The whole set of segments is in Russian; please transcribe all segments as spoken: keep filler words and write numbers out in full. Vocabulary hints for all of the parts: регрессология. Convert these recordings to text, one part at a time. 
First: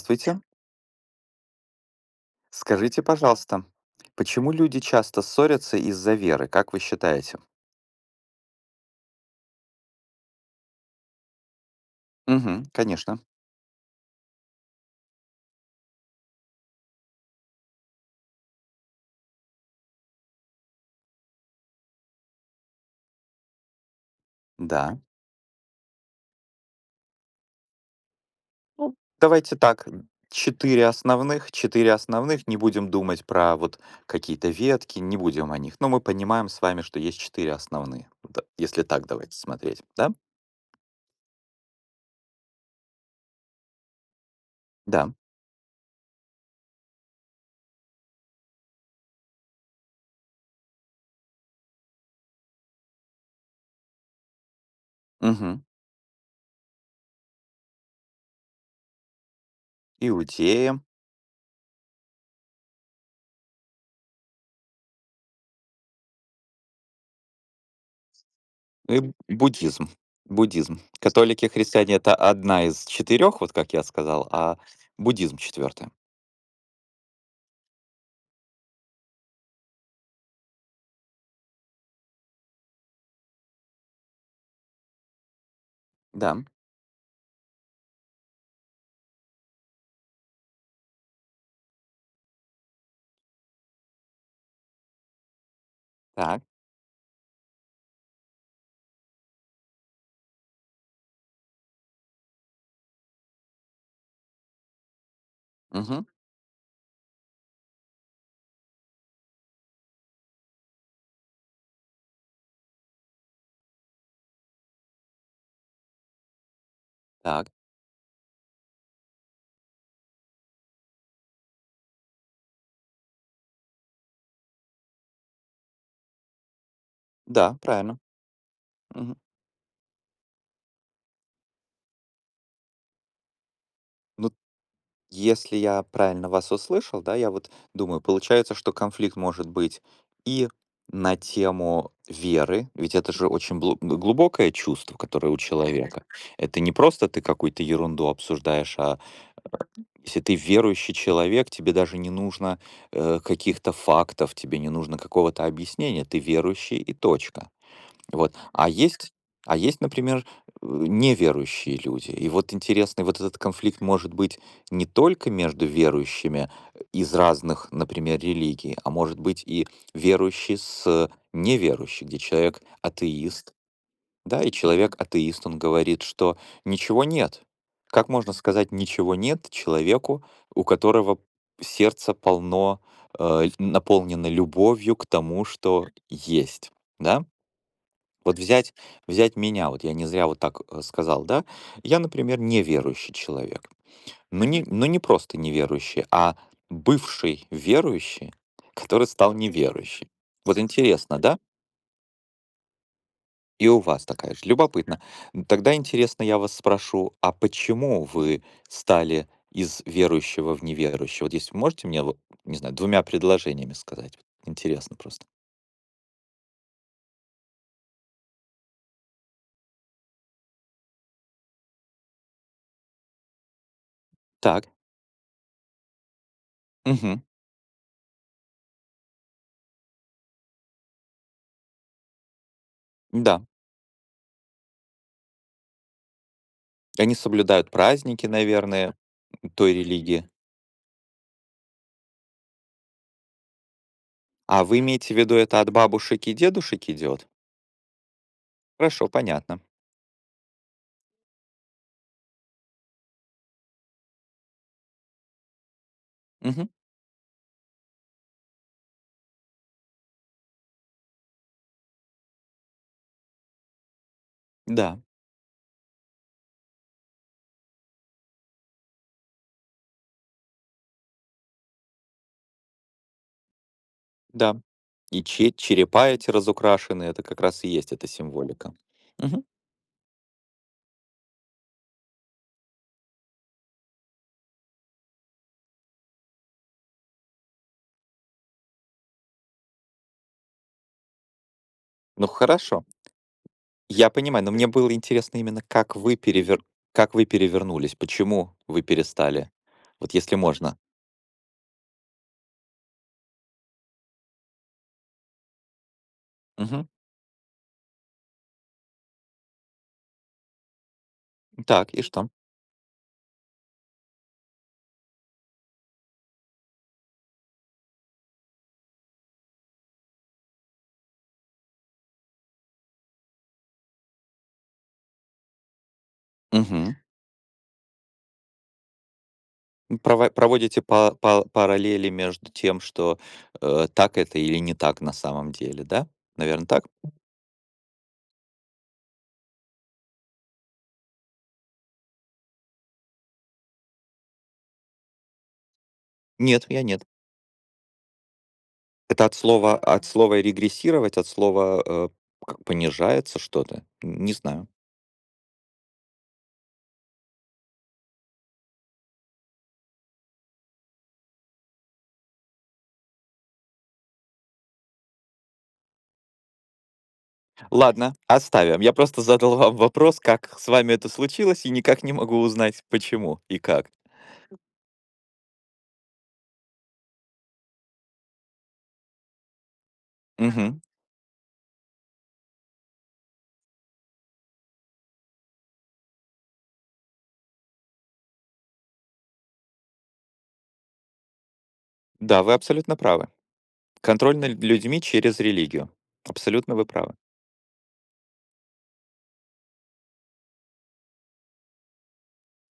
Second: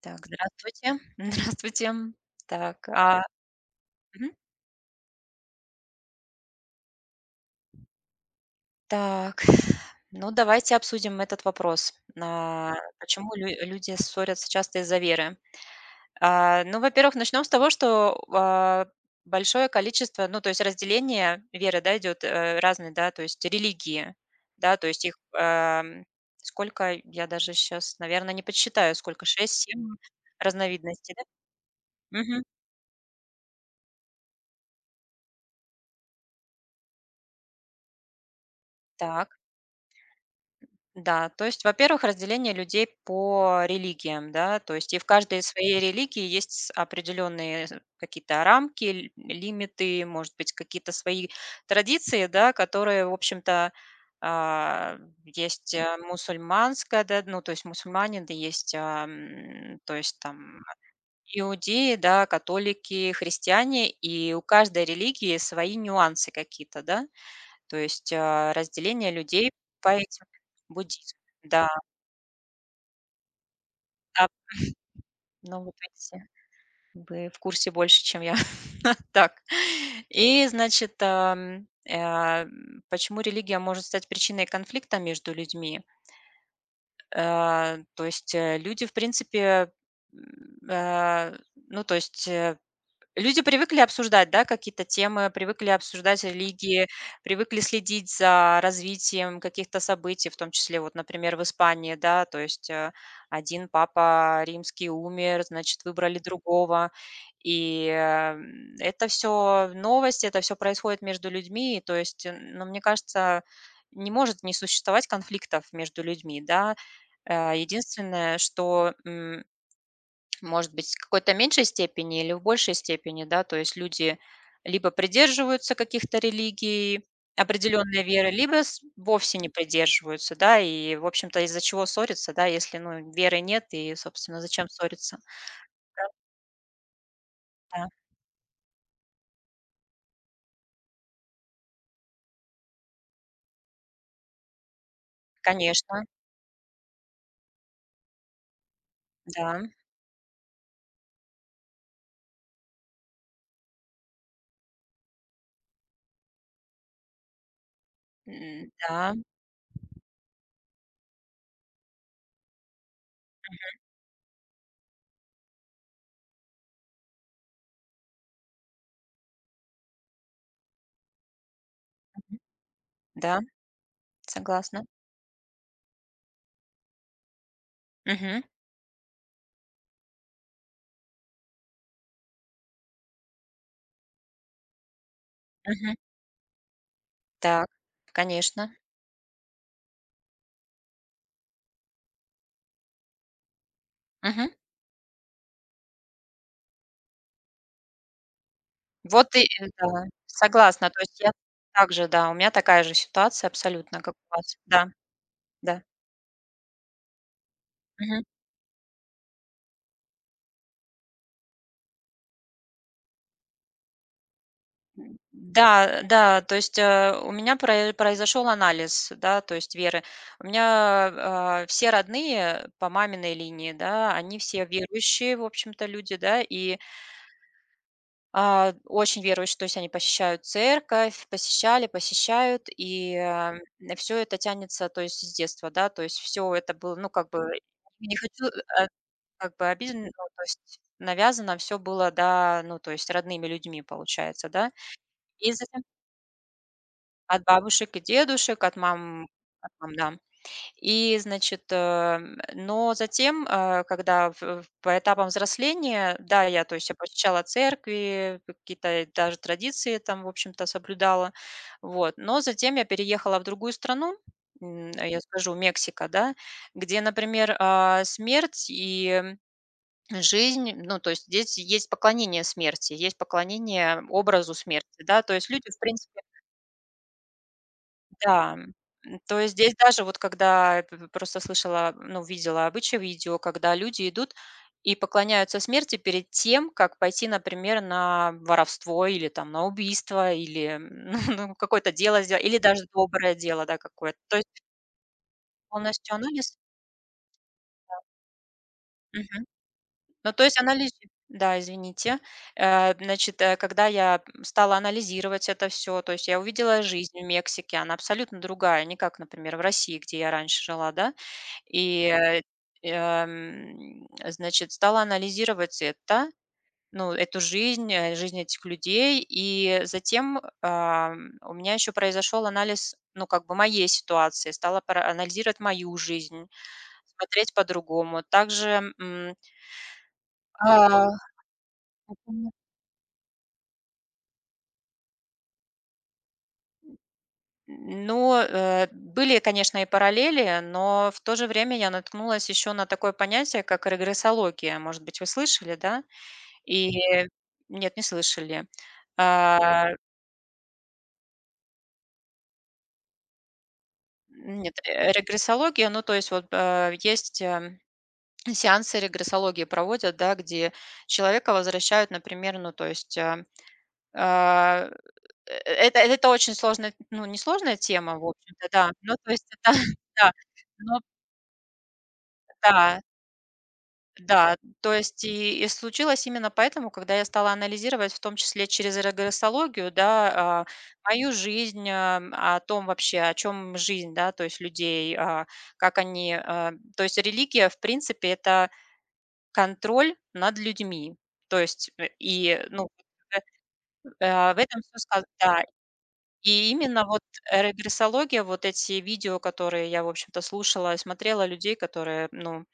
Так, здравствуйте. Здравствуйте. Так, Скажите, а, пожалуйста, мгм. почему люди часто ссорятся из-за веры, как вы считаете? Так, ну давайте обсудим этот вопрос. Мгм, А, конечно. почему лю- люди ссорятся часто из-за веры? А, ну, во-первых, начнем с того, что а, большое количество, ну, то есть разделение веры, да, идет э, разные, да, то есть религии, да, то Да. есть их ам, Сколько, я даже сейчас, наверное, не подсчитаю, Ну, сколько, давайте так. шесть-семь м, Четыре разновидностей, да? основных, четыре Мгм. основных. Не будем думать про вот какие-то ветки, не будем о них. Но мы понимаем с вами, что есть четыре основные. Да. Если так, Так. давайте смотреть. Да? Да, то есть, во-первых, разделение людей по религиям, да, то есть и в Да. каждой своей религии есть с- определенные с- какие-то рамки, л- лимиты, может быть, какие-то свои традиции, да, которые, в общем-то, а, Мгм. есть э, мусульманская, да, ну, то есть мусульмане, да, есть, а, м, то есть там Иудея иудеи, да, католики, христиане, и у каждой религии свои нюансы какие-то, да, то есть, а, и разделение б- людей буддизм. по этим Буддизм. буддизм. Католики, Да, христиане — это одна из четырех, вот как я да, сказал, а буддизм ну вот четвертая. видите, вы в курсе больше, чем я. Так. И, значит, ам, а, почему религия может стать причиной конфликта между людьми? Да. Э, то есть, э, люди, в принципе, м, а, ну, то есть, э, люди привыкли обсуждать, да, какие-то темы, привыкли обсуждать Так, религии, привыкли следить за развитием каких-то событий, в том числе, вот, например, в Испании, да, то есть э, один папа римский умер, значит, мгм, выбрали другого, и э, м, это все новости, это все происходит между людьми, и то есть, э, ну, мне кажется, не может не существовать конфликтов между людьми, да. так, Э, единственное, что м, может быть, в какой-то меньшей степени или в большей степени, да, то есть люди либо придерживаются каких-то религий, да, правильно. определенной веры, либо с- Мгм. вовсе не придерживаются, да, и, в общем-то, из-за чего ссориться, да, если, ну, веры нет, и, Ну, собственно, зачем ссориться? если я Да, правильно вас услышал, да, я вот да, думаю, получается, что конфликт может быть и на тему веры, ведь это же очень блу- глубокое чувство, которое у конечно, человека. Это не просто ты какую-то ерунду обсуждаешь, а да, если ты верующий человек, тебе даже не нужно э, каких-то фактов, тебе не нужно какого-то объяснения, ты верующий и точка. Вот. А м, есть да, а есть, например, э, неверующие люди. И вот интересный вот этот конфликт может быть не только между верующими э, из разных, например, религий, а может быть и верующий с неверующим, где мгм, человек да, атеист, да, и согласна. человек атеист, он говорит, что ничего нет. Как можно Мгм, сказать ничего нет человеку, у которого сердце полно, э, наполнено любовью к тому, что мгм, есть, да? так, Вот конечно. взять, взять меня, вот я не зря вот так э, сказал, да, я, например, неверующий человек, но Мгм. не, но не просто неверующий, а бывший верующий, который Вот стал и, э, да, неверующим. Вот согласна, то интересно, есть я да? также, да, у меня такая же ситуация И у абсолютно, вас как такая у же. вас, да, Любопытно. Н- Тогда да. интересно, я вас спрошу, а почему Мгм. вы стали из верующего в неверующего? Вот если вы можете мне, вот, не знаю, двумя предложениями сказать. Вот интересно просто. Да, да, то есть, э, у меня про произошел анализ, да, то есть веры. У меня, э, все родные по маминой линии, да, они все Так, верующие, в общем-то, люди, да, и, мгм, а, очень верующие, то есть они посещают церковь, посещали, посещают, и, да. все это тянется, то есть с детства, да, то есть все это было, ну, Они как бы, соблюдают не праздники, хочу, э, наверное, как бы той обидно, ну, религии. то есть навязано все было, да, ну, то есть родными людьми, получается, А да. вы имеете в виду, И это от затем бабушек и дедушек идет? от бабушек и дедушек, от Хорошо, мам понятно. от мам, да. И, значит, эм, но затем, э, когда в в по этапам взросления, да, я, Мгм. то есть, я посещала церкви, какие-то даже традиции там, в общем-то, соблюдала. Вот. Но затем я переехала в другую страну, м, Да, э, я скажу, Мексика, да, где, например, а, смерть и жизнь, ну, то есть здесь есть поклонение смерти, есть поклонение образу да. смерти, да. И То есть че люди, в черепа принципе, эти разукрашенные — это как раз и есть эта да, символика. м, то Мгм. есть здесь даже вот когда п просто слышала, ну, видела обычаи видео, когда люди идут и поклоняются смерти перед тем, как пойти, например, на воровство или там на убийство, или, м, ну, какое-то дело Ну сделать, или даже хорошо, доброе дело, да, я какое-то. То понимаю, есть но мне было интересно именно, как полностью вы анализ. перевер как вы перевернулись, почему вы Мгм. перестали? Вот Ну, если то есть можно. анализ. Да, извините. Э, значит, э, когда я, стала анализировать это все, то есть я увидела Мгм. жизнь в Мексике, она абсолютно другая, не как, например, в России, где я раньше жила, да. Так, и И, что? э, эм, значит, стала анализировать это, ну, эту жизнь, э, жизнь этих людей. И затем, ам, у меня еще произошел анализ, ну, как бы моей ситуации. Стала пара анализировать мою жизнь, Мгм. смотреть по-другому. Также, м, Прова Проводите па А, па параллели между тем, что, э, так это или не так на самом деле, да? Наверное, так? ну, э, были, конечно, и параллели, но в то же время я наткнулась еще на такое понятие, как регрессология. Может быть, вы слышали, да? Нет, я И нет. нет, не слышали. Это от слова А, от слова "регрессировать", от слова, э, как понижается что-то? Не знаю. нет, э, регрессология, ну, то есть вот, а, есть, эм, сеансы регрессологии проводят, да, где человека возвращают, например, ну, то есть, а, а, э, это это очень сложная, ну, не сложная Ладно, тема, в общем-то, оставим. да. Я Ну, просто то есть задал это вам вопрос, да, как с вами но это случилось, и никак не могу узнать, да. почему и как. Да, то есть и и случилось именно поэтому, когда я стала анализировать, в том числе через регрессологию, да, Ага. а, Мгм. мою жизнь, а, о том вообще, о чем жизнь, да, то есть людей, а, как они, а, то есть религия, в принципе, это контроль над людьми, то есть э, Да, вы и, ну, абсолютно правы. э, Контроль а, в над этом всё людьми сказано, через да. религию. И Абсолютно вы именно правы. вот, э, регрессология, вот эти видео, которые я, в общем-то, слушала и смотрела людей, которые, ну,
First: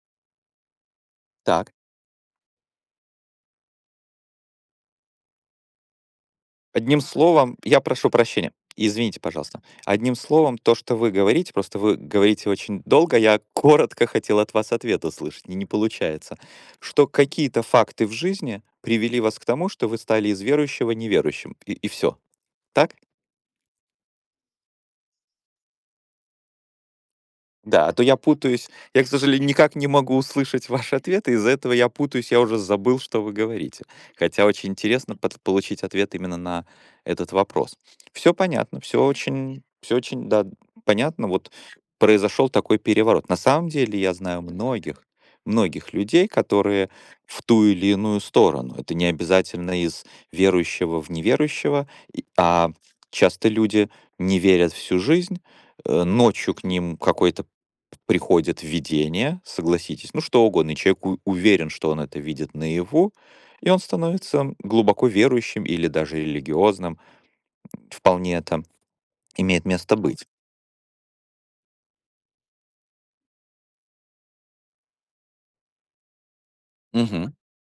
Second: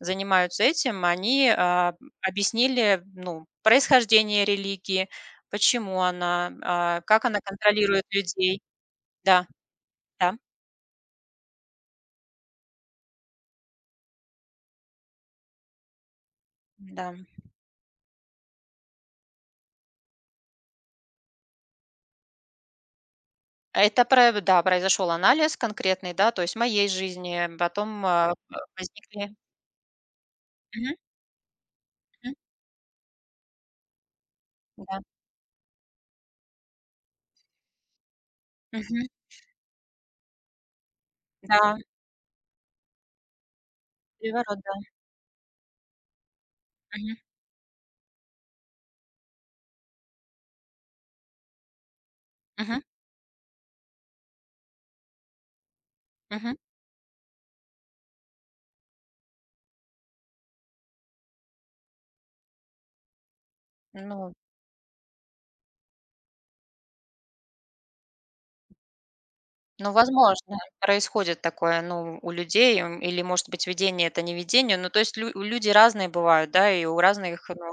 занимаются этим, они, Так. а, объяснили, ну, происхождение религии, почему она, а, Одним как она словом, я контролирует прошу прощения. людей. Извините, Да, пожалуйста. Одним да, словом, то, что вы говорите, просто вы говорите очень долго, я коротко хотел от вас ответ услышать, и не получается, что да. какие-то факты в жизни привели вас к тому, что вы стали из верующего неверующим, и, и все. Так? Это про да, произошел анализ конкретный, да, то есть моей жизни, Да, а то потом, я а, э, путаюсь. Я, к возникли. сожалению, никак не могу услышать Мгм, ваши ответы. Из-за этого я путаюсь, мгм, я уже забыл, что вы говорите. Хотя очень да, интересно пот- получить ответ именно на этот вопрос. Все понятно, мгм, все очень, все очень, да, понятно. Вот да, произошел такой переворот. На самом деле я знаю переворот, да, многих, многих людей, которые мгм, в ту или иную сторону. Это не обязательно из верующего в неверующего, и- а мгм, часто люди не верят всю жизнь, э, мгм. ночью к ним какой-то приходит видение, согласитесь, ну что угодно, и человек у- уверен, что он это видит наяву, и он Ну, становится глубоко верующим или даже религиозным. Вполне это имеет ну, место быть. возможно, происходит такое, ну, у людей, м, или, может быть, видение- это не видение. Ну, то есть лю люди разные бывают, да, и у Мгм. разных, ну,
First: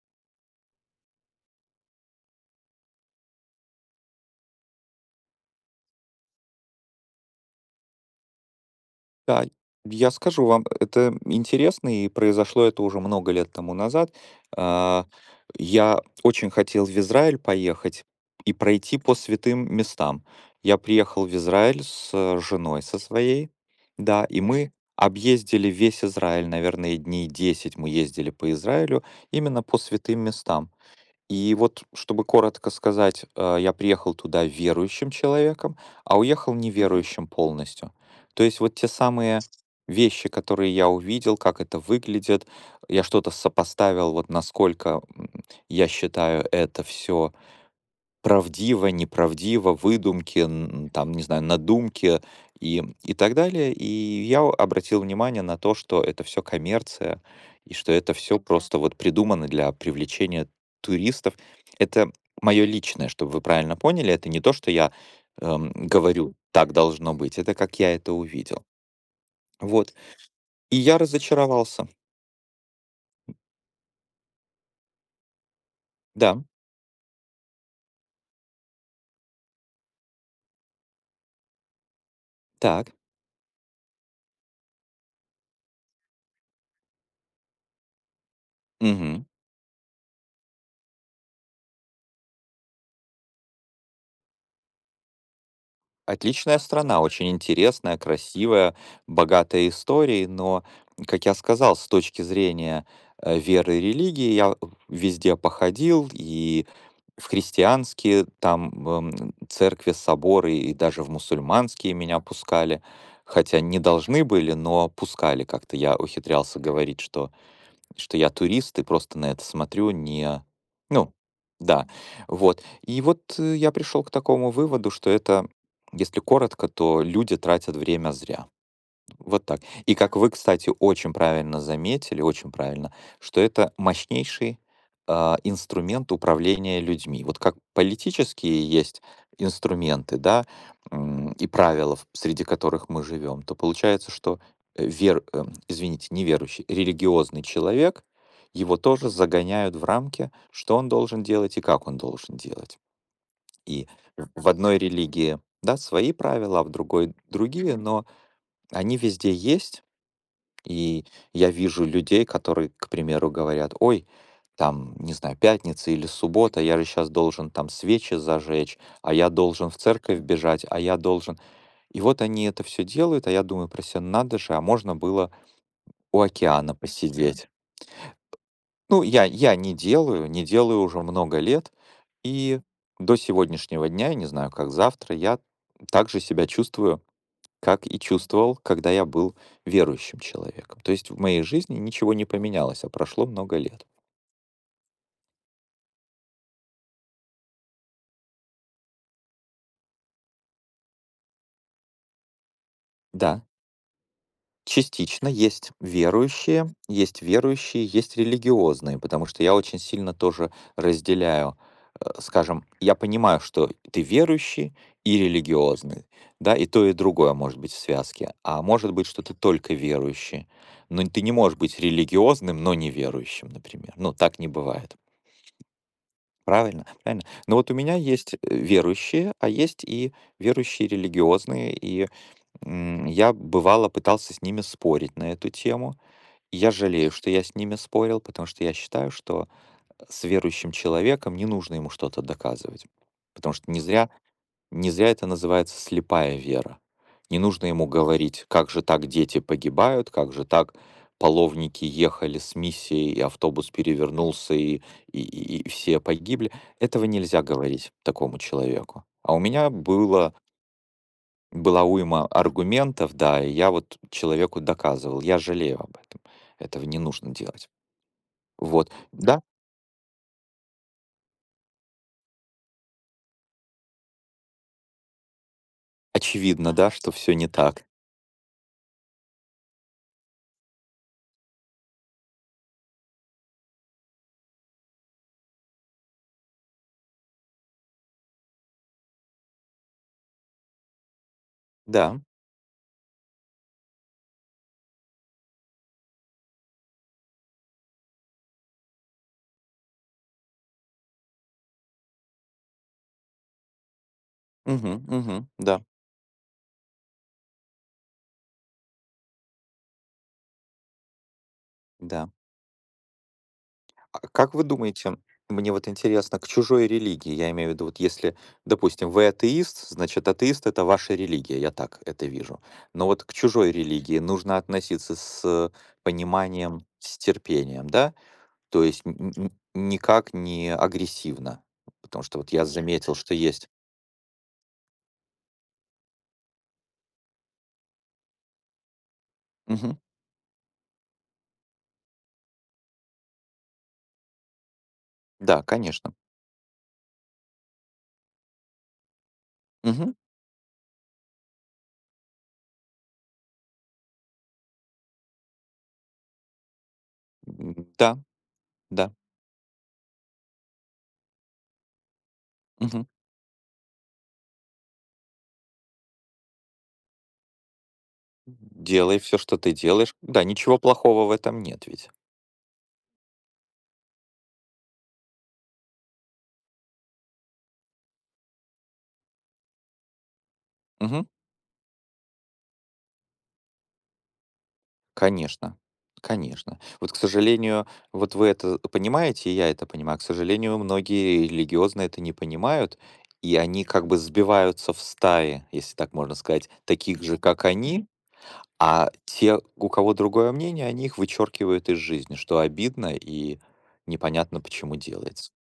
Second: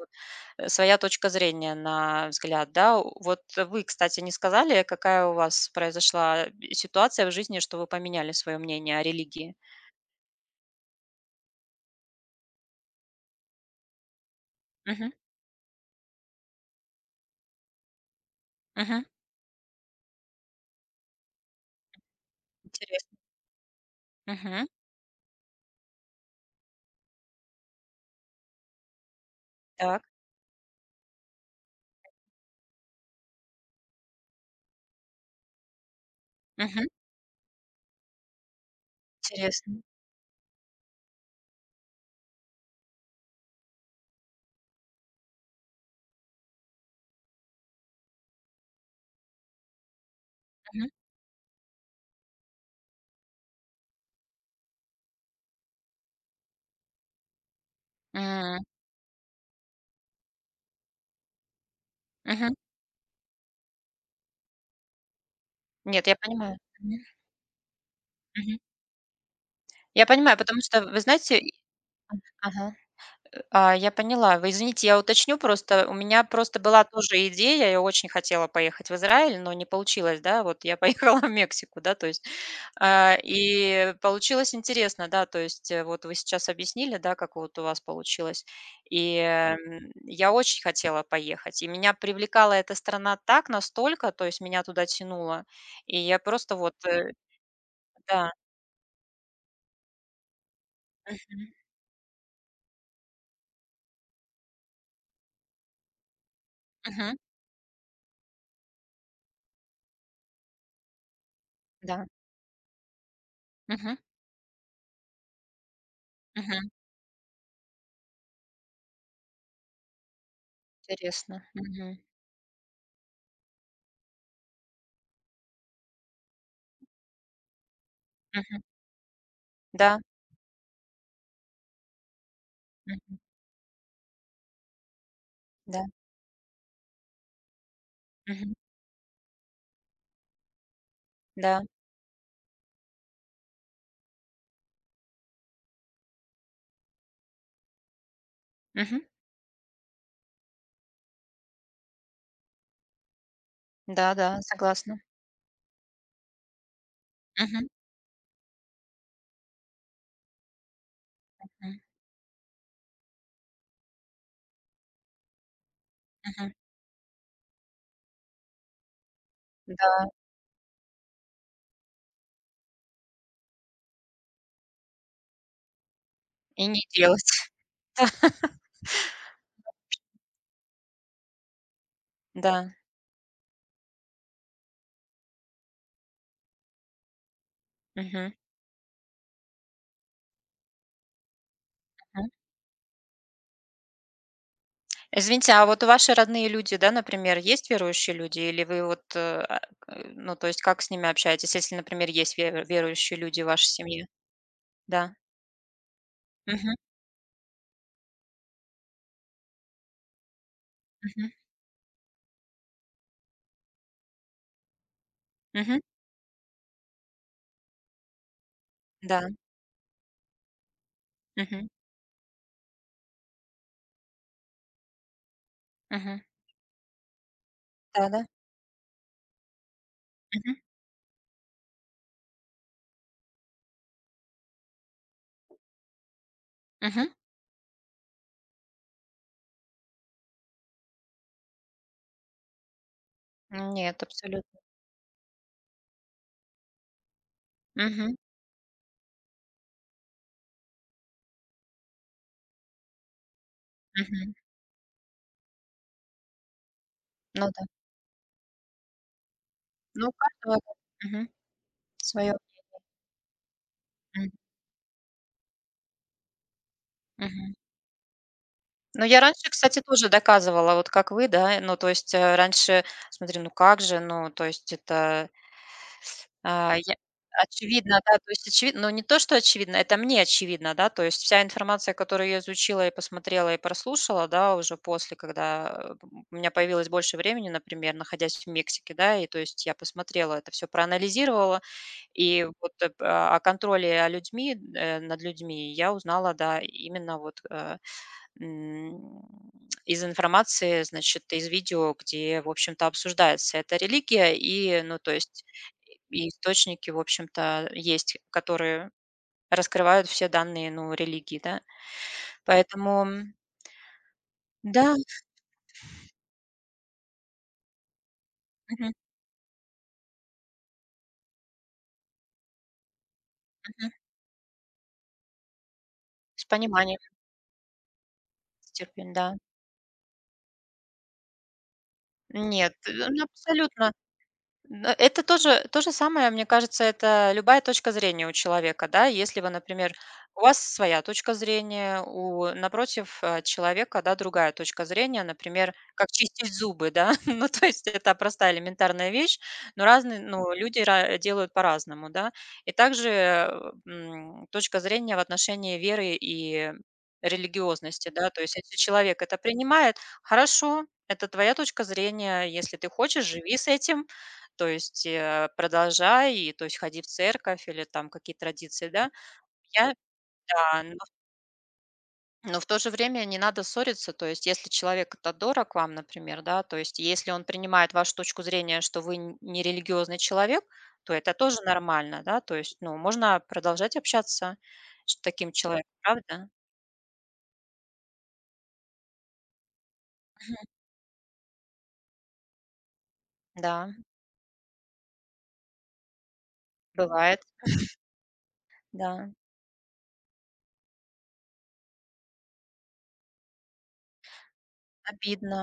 э, своя точка зрения на взгляд, да. У- Вот вы, кстати, не сказали, какая у вас произошла, э, ситуация в жизни, что вы поменяли свое мнение о Да, религии? я скажу вам, это интересно, и произошло это уже много лет тому назад. А, Мгм, Я очень хотел в Израиль поехать и пройти мгм. по святым местам. Я приехал в Израиль с э, женой со Интересно. своей, да, и Мгм. мы объездили весь Израиль, наверное, дней десять. Мы ездили по Израилю именно по Так. святым местам. И вот, чтобы коротко сказать, э, я приехал туда верующим человеком, а уехал Мгм. неверующим полностью. То есть вот те самые Интересно. вещи, которые я увидел, как это выглядит, я что-то сопоставил, вот насколько м, я считаю это все правдиво, неправдиво, выдумки, Мгм. н- там, не знаю, надумки и, и так далее. И я о- обратил внимание на то, что это все коммерция, и что это все М. просто вот придумано для привлечения туристов. Это Мгм. мое личное, чтобы вы правильно поняли, это не то, что я эм, Нет, я говорю, понимаю. так Мгм, должно быть, это как я это мгм. увидел. Вот. Я понимаю, потому И что, я вы знаете и. разочаровался. Ага. А, я поняла. Вы извините, я уточню просто. У меня Да, просто была тоже идея, я очень хотела поехать в Израиль, но не получилось, да, вот я поехала в Мексику, да, то есть, так. а, и получилось интересно, да, то есть, э, вот вы сейчас объяснили, да, как вот у вас получилось, и Мгм. эм, я очень хотела поехать, и меня привлекала эта страна так настолько, то есть, меня туда тянуло, и я просто Отличная вот, страна, э, очень интересная, да, красивая, богатая историей, но, как я мгм, сказал, с точки зрения э, веры и религии я везде походил, и мгм, в христианские там эм, церкви, соборы, и даже в мусульманские да, меня пускали, хотя не мгм, должны были, но пускали как-то. Я ухитрялся мгм, говорить, что что я турист и просто на это смотрю, не ну интересно, да, мгм, вот. И вот, э, я пришел к такому выводу, что это, если коротко, то люди тратят время зря. мгм, Вот так. И да. как вы, кстати, очень правильно заметили, очень правильно, что это мощнейший а, Да. инструмент управления людьми. Вот как Мгм. политические есть инструменты, да, м, и Да. правила, в- среди которых мы живем, то получается, что э, вер, эм, извините, неверующий, религиозный человек, его Мгм. тоже загоняют в рамки, что он должен делать и как он должен делать. И в Да-да, в одной согласна. религии, да, свои правила, а в другой Мгм. другие, но они везде есть, и я М. вижу людей, которые, к примеру, говорят: "Ой, там, не знаю, пятница или Мгм. суббота, я же сейчас должен там свечи зажечь, а я должен в Да. церковь бежать, а я должен". И вот они это все делают, а я думаю про себя: "Надо же, а можно было у И океана не делать. посидеть". Ну, я я не делаю, не делаю уже много лет, и Да. до сегодняшнего дня, я не знаю, как завтра, я также себя чувствую как и Мгм. чувствовал, когда я был верующим человеком. То есть в моей жизни ничего не Мгм. поменялось, а прошло много лет. Извините, а вот ваши родные люди, да, например, есть верующие люди? Или вы вот, э, а, э, ну, то есть как с ними общаетесь, если, например, есть ве верующие люди Да, в вашей семье? Да. частично есть верующие, Мгм. есть верующие, есть религиозные, потому что я очень сильно тоже Мгм. разделяю, э, скажем, я понимаю, что ты верующий и Мгм. религиозный, да, и то, и другое может быть в связке, а может быть, что Да. ты только верующий, но ты не можешь Мгм. быть религиозным, но не верующим, например, ну, так не бывает. Мгм. Правильно, правильно. Но вот у меня Да-да. есть э, верующие, а есть и Мгм. верующие религиозные, и м, я бывало пытался с ними спорить на эту тему. И я Мгм. жалею, что я с ними спорил, потому что я считаю, что с верующим человеком не нужно ему что-то доказывать. Потому что не Нет, зря абсолютно. не зря это называется слепая вера. Не нужно ему Мгм. говорить, как же так дети погибают, как же так половники ехали с миссией, и автобус Мгм. перевернулся, и, и, и- и все погибли. Этого нельзя Ну да. говорить такому человеку. А у меня Ну, у было, каждого, свое. была уйма аргументов, да, и я вот человеку доказывал, я жалею об этом. Этого не нужно делать. Вот, Ну, я да, раньше, кстати, тоже доказывала, вот как вы, да. Ну, то есть, э, раньше смотрю, ну как же, ну, то есть это, очевидно, а, да, я что все не так. очевидно, да, то есть очевидно, но не то, что очевидно, это мне очевидно, да, то есть вся информация, которую я изучила и посмотрела, и прослушала, да, уже после, когда, э, у меня появилось больше времени, например, находясь в Мексике, да, и то есть я посмотрела это все проанализировала, Да, и вот, э, п а, о контроле, о людьми, э, над людьми я узнала, да, именно вот, э М, из информации, значит, из видео, где, в общем-то, обсуждается эта религия, и, ну, угу, то есть, угу, да, и источники, в общем-то, есть, которые раскрывают все данные, ну, религии, да. да. Поэтому, м, А как вы да, думаете, мне вот интересно, к чужой религии, я имею в виду, вот если, мгм, допустим, вы атеист, значит, атеист — это ваша религия, я так это вижу. Но вот к чужой мгм, религии нужно относиться с с пониманием, пониманием, с терпением, да? с То есть терпением, н- да. н- никак не агрессивно, потому что вот я Нет, э, заметил, ну, что есть... абсолютно. Но это тоже то же самое, мне кажется, это любая точка зрения у человека, да. Если вы, например, Мгм. у вас своя точка зрения, у напротив, э, человека, да, другая точка зрения, Да, например, как конечно. чистить зубы, да. Ну, то есть это простая элементарная вещь, но Мгм. разные, ну, люди ра делают по-разному, да. И также, э, м, точка зрения в отношении веры и М, религиозности, Да, да. То есть если да. человек это принимает, хорошо, это твоя точка зрения. Если ты Мгм. хочешь, живи с этим. То есть, э, продолжай, и то есть ходи в церковь или там какие традиции, да. Делай все, что ты Я делаешь. Да, ничего да, но плохого в этом нет ведь. но в то же время не надо ссориться. То есть если человек это дорог вам, например, да, то есть если он принимает вашу точку зрения, что вы н не религиозный человек, то Мгм. это тоже нормально, да. То есть, ну, можно продолжать общаться с таким Конечно, человеком, правда? конечно. Вот, к сожалению, вот вы это понимаете, и я это понимаю. К сожалению, многие религиозно это не понимают, и они Да, как бы сбиваются в стаи, если так можно сказать, таких же, бывает, как они, а да. те, у кого другое мнение, они их вычеркивают из жизни, что обидно и непонятно, почему делается. Обидно.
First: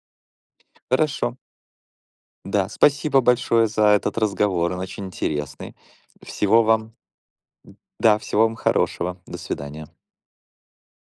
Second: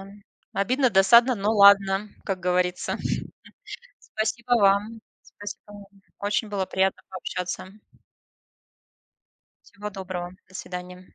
Обидно, Хорошо. досадно, но ладно, как Да, говорится. спасибо большое за этот Спасибо разговор, он вам. очень Спасибо интересный. вам. Очень Всего было вам, приятно пообщаться. да, всего вам хорошего. До свидания. Всего доброго. До свидания.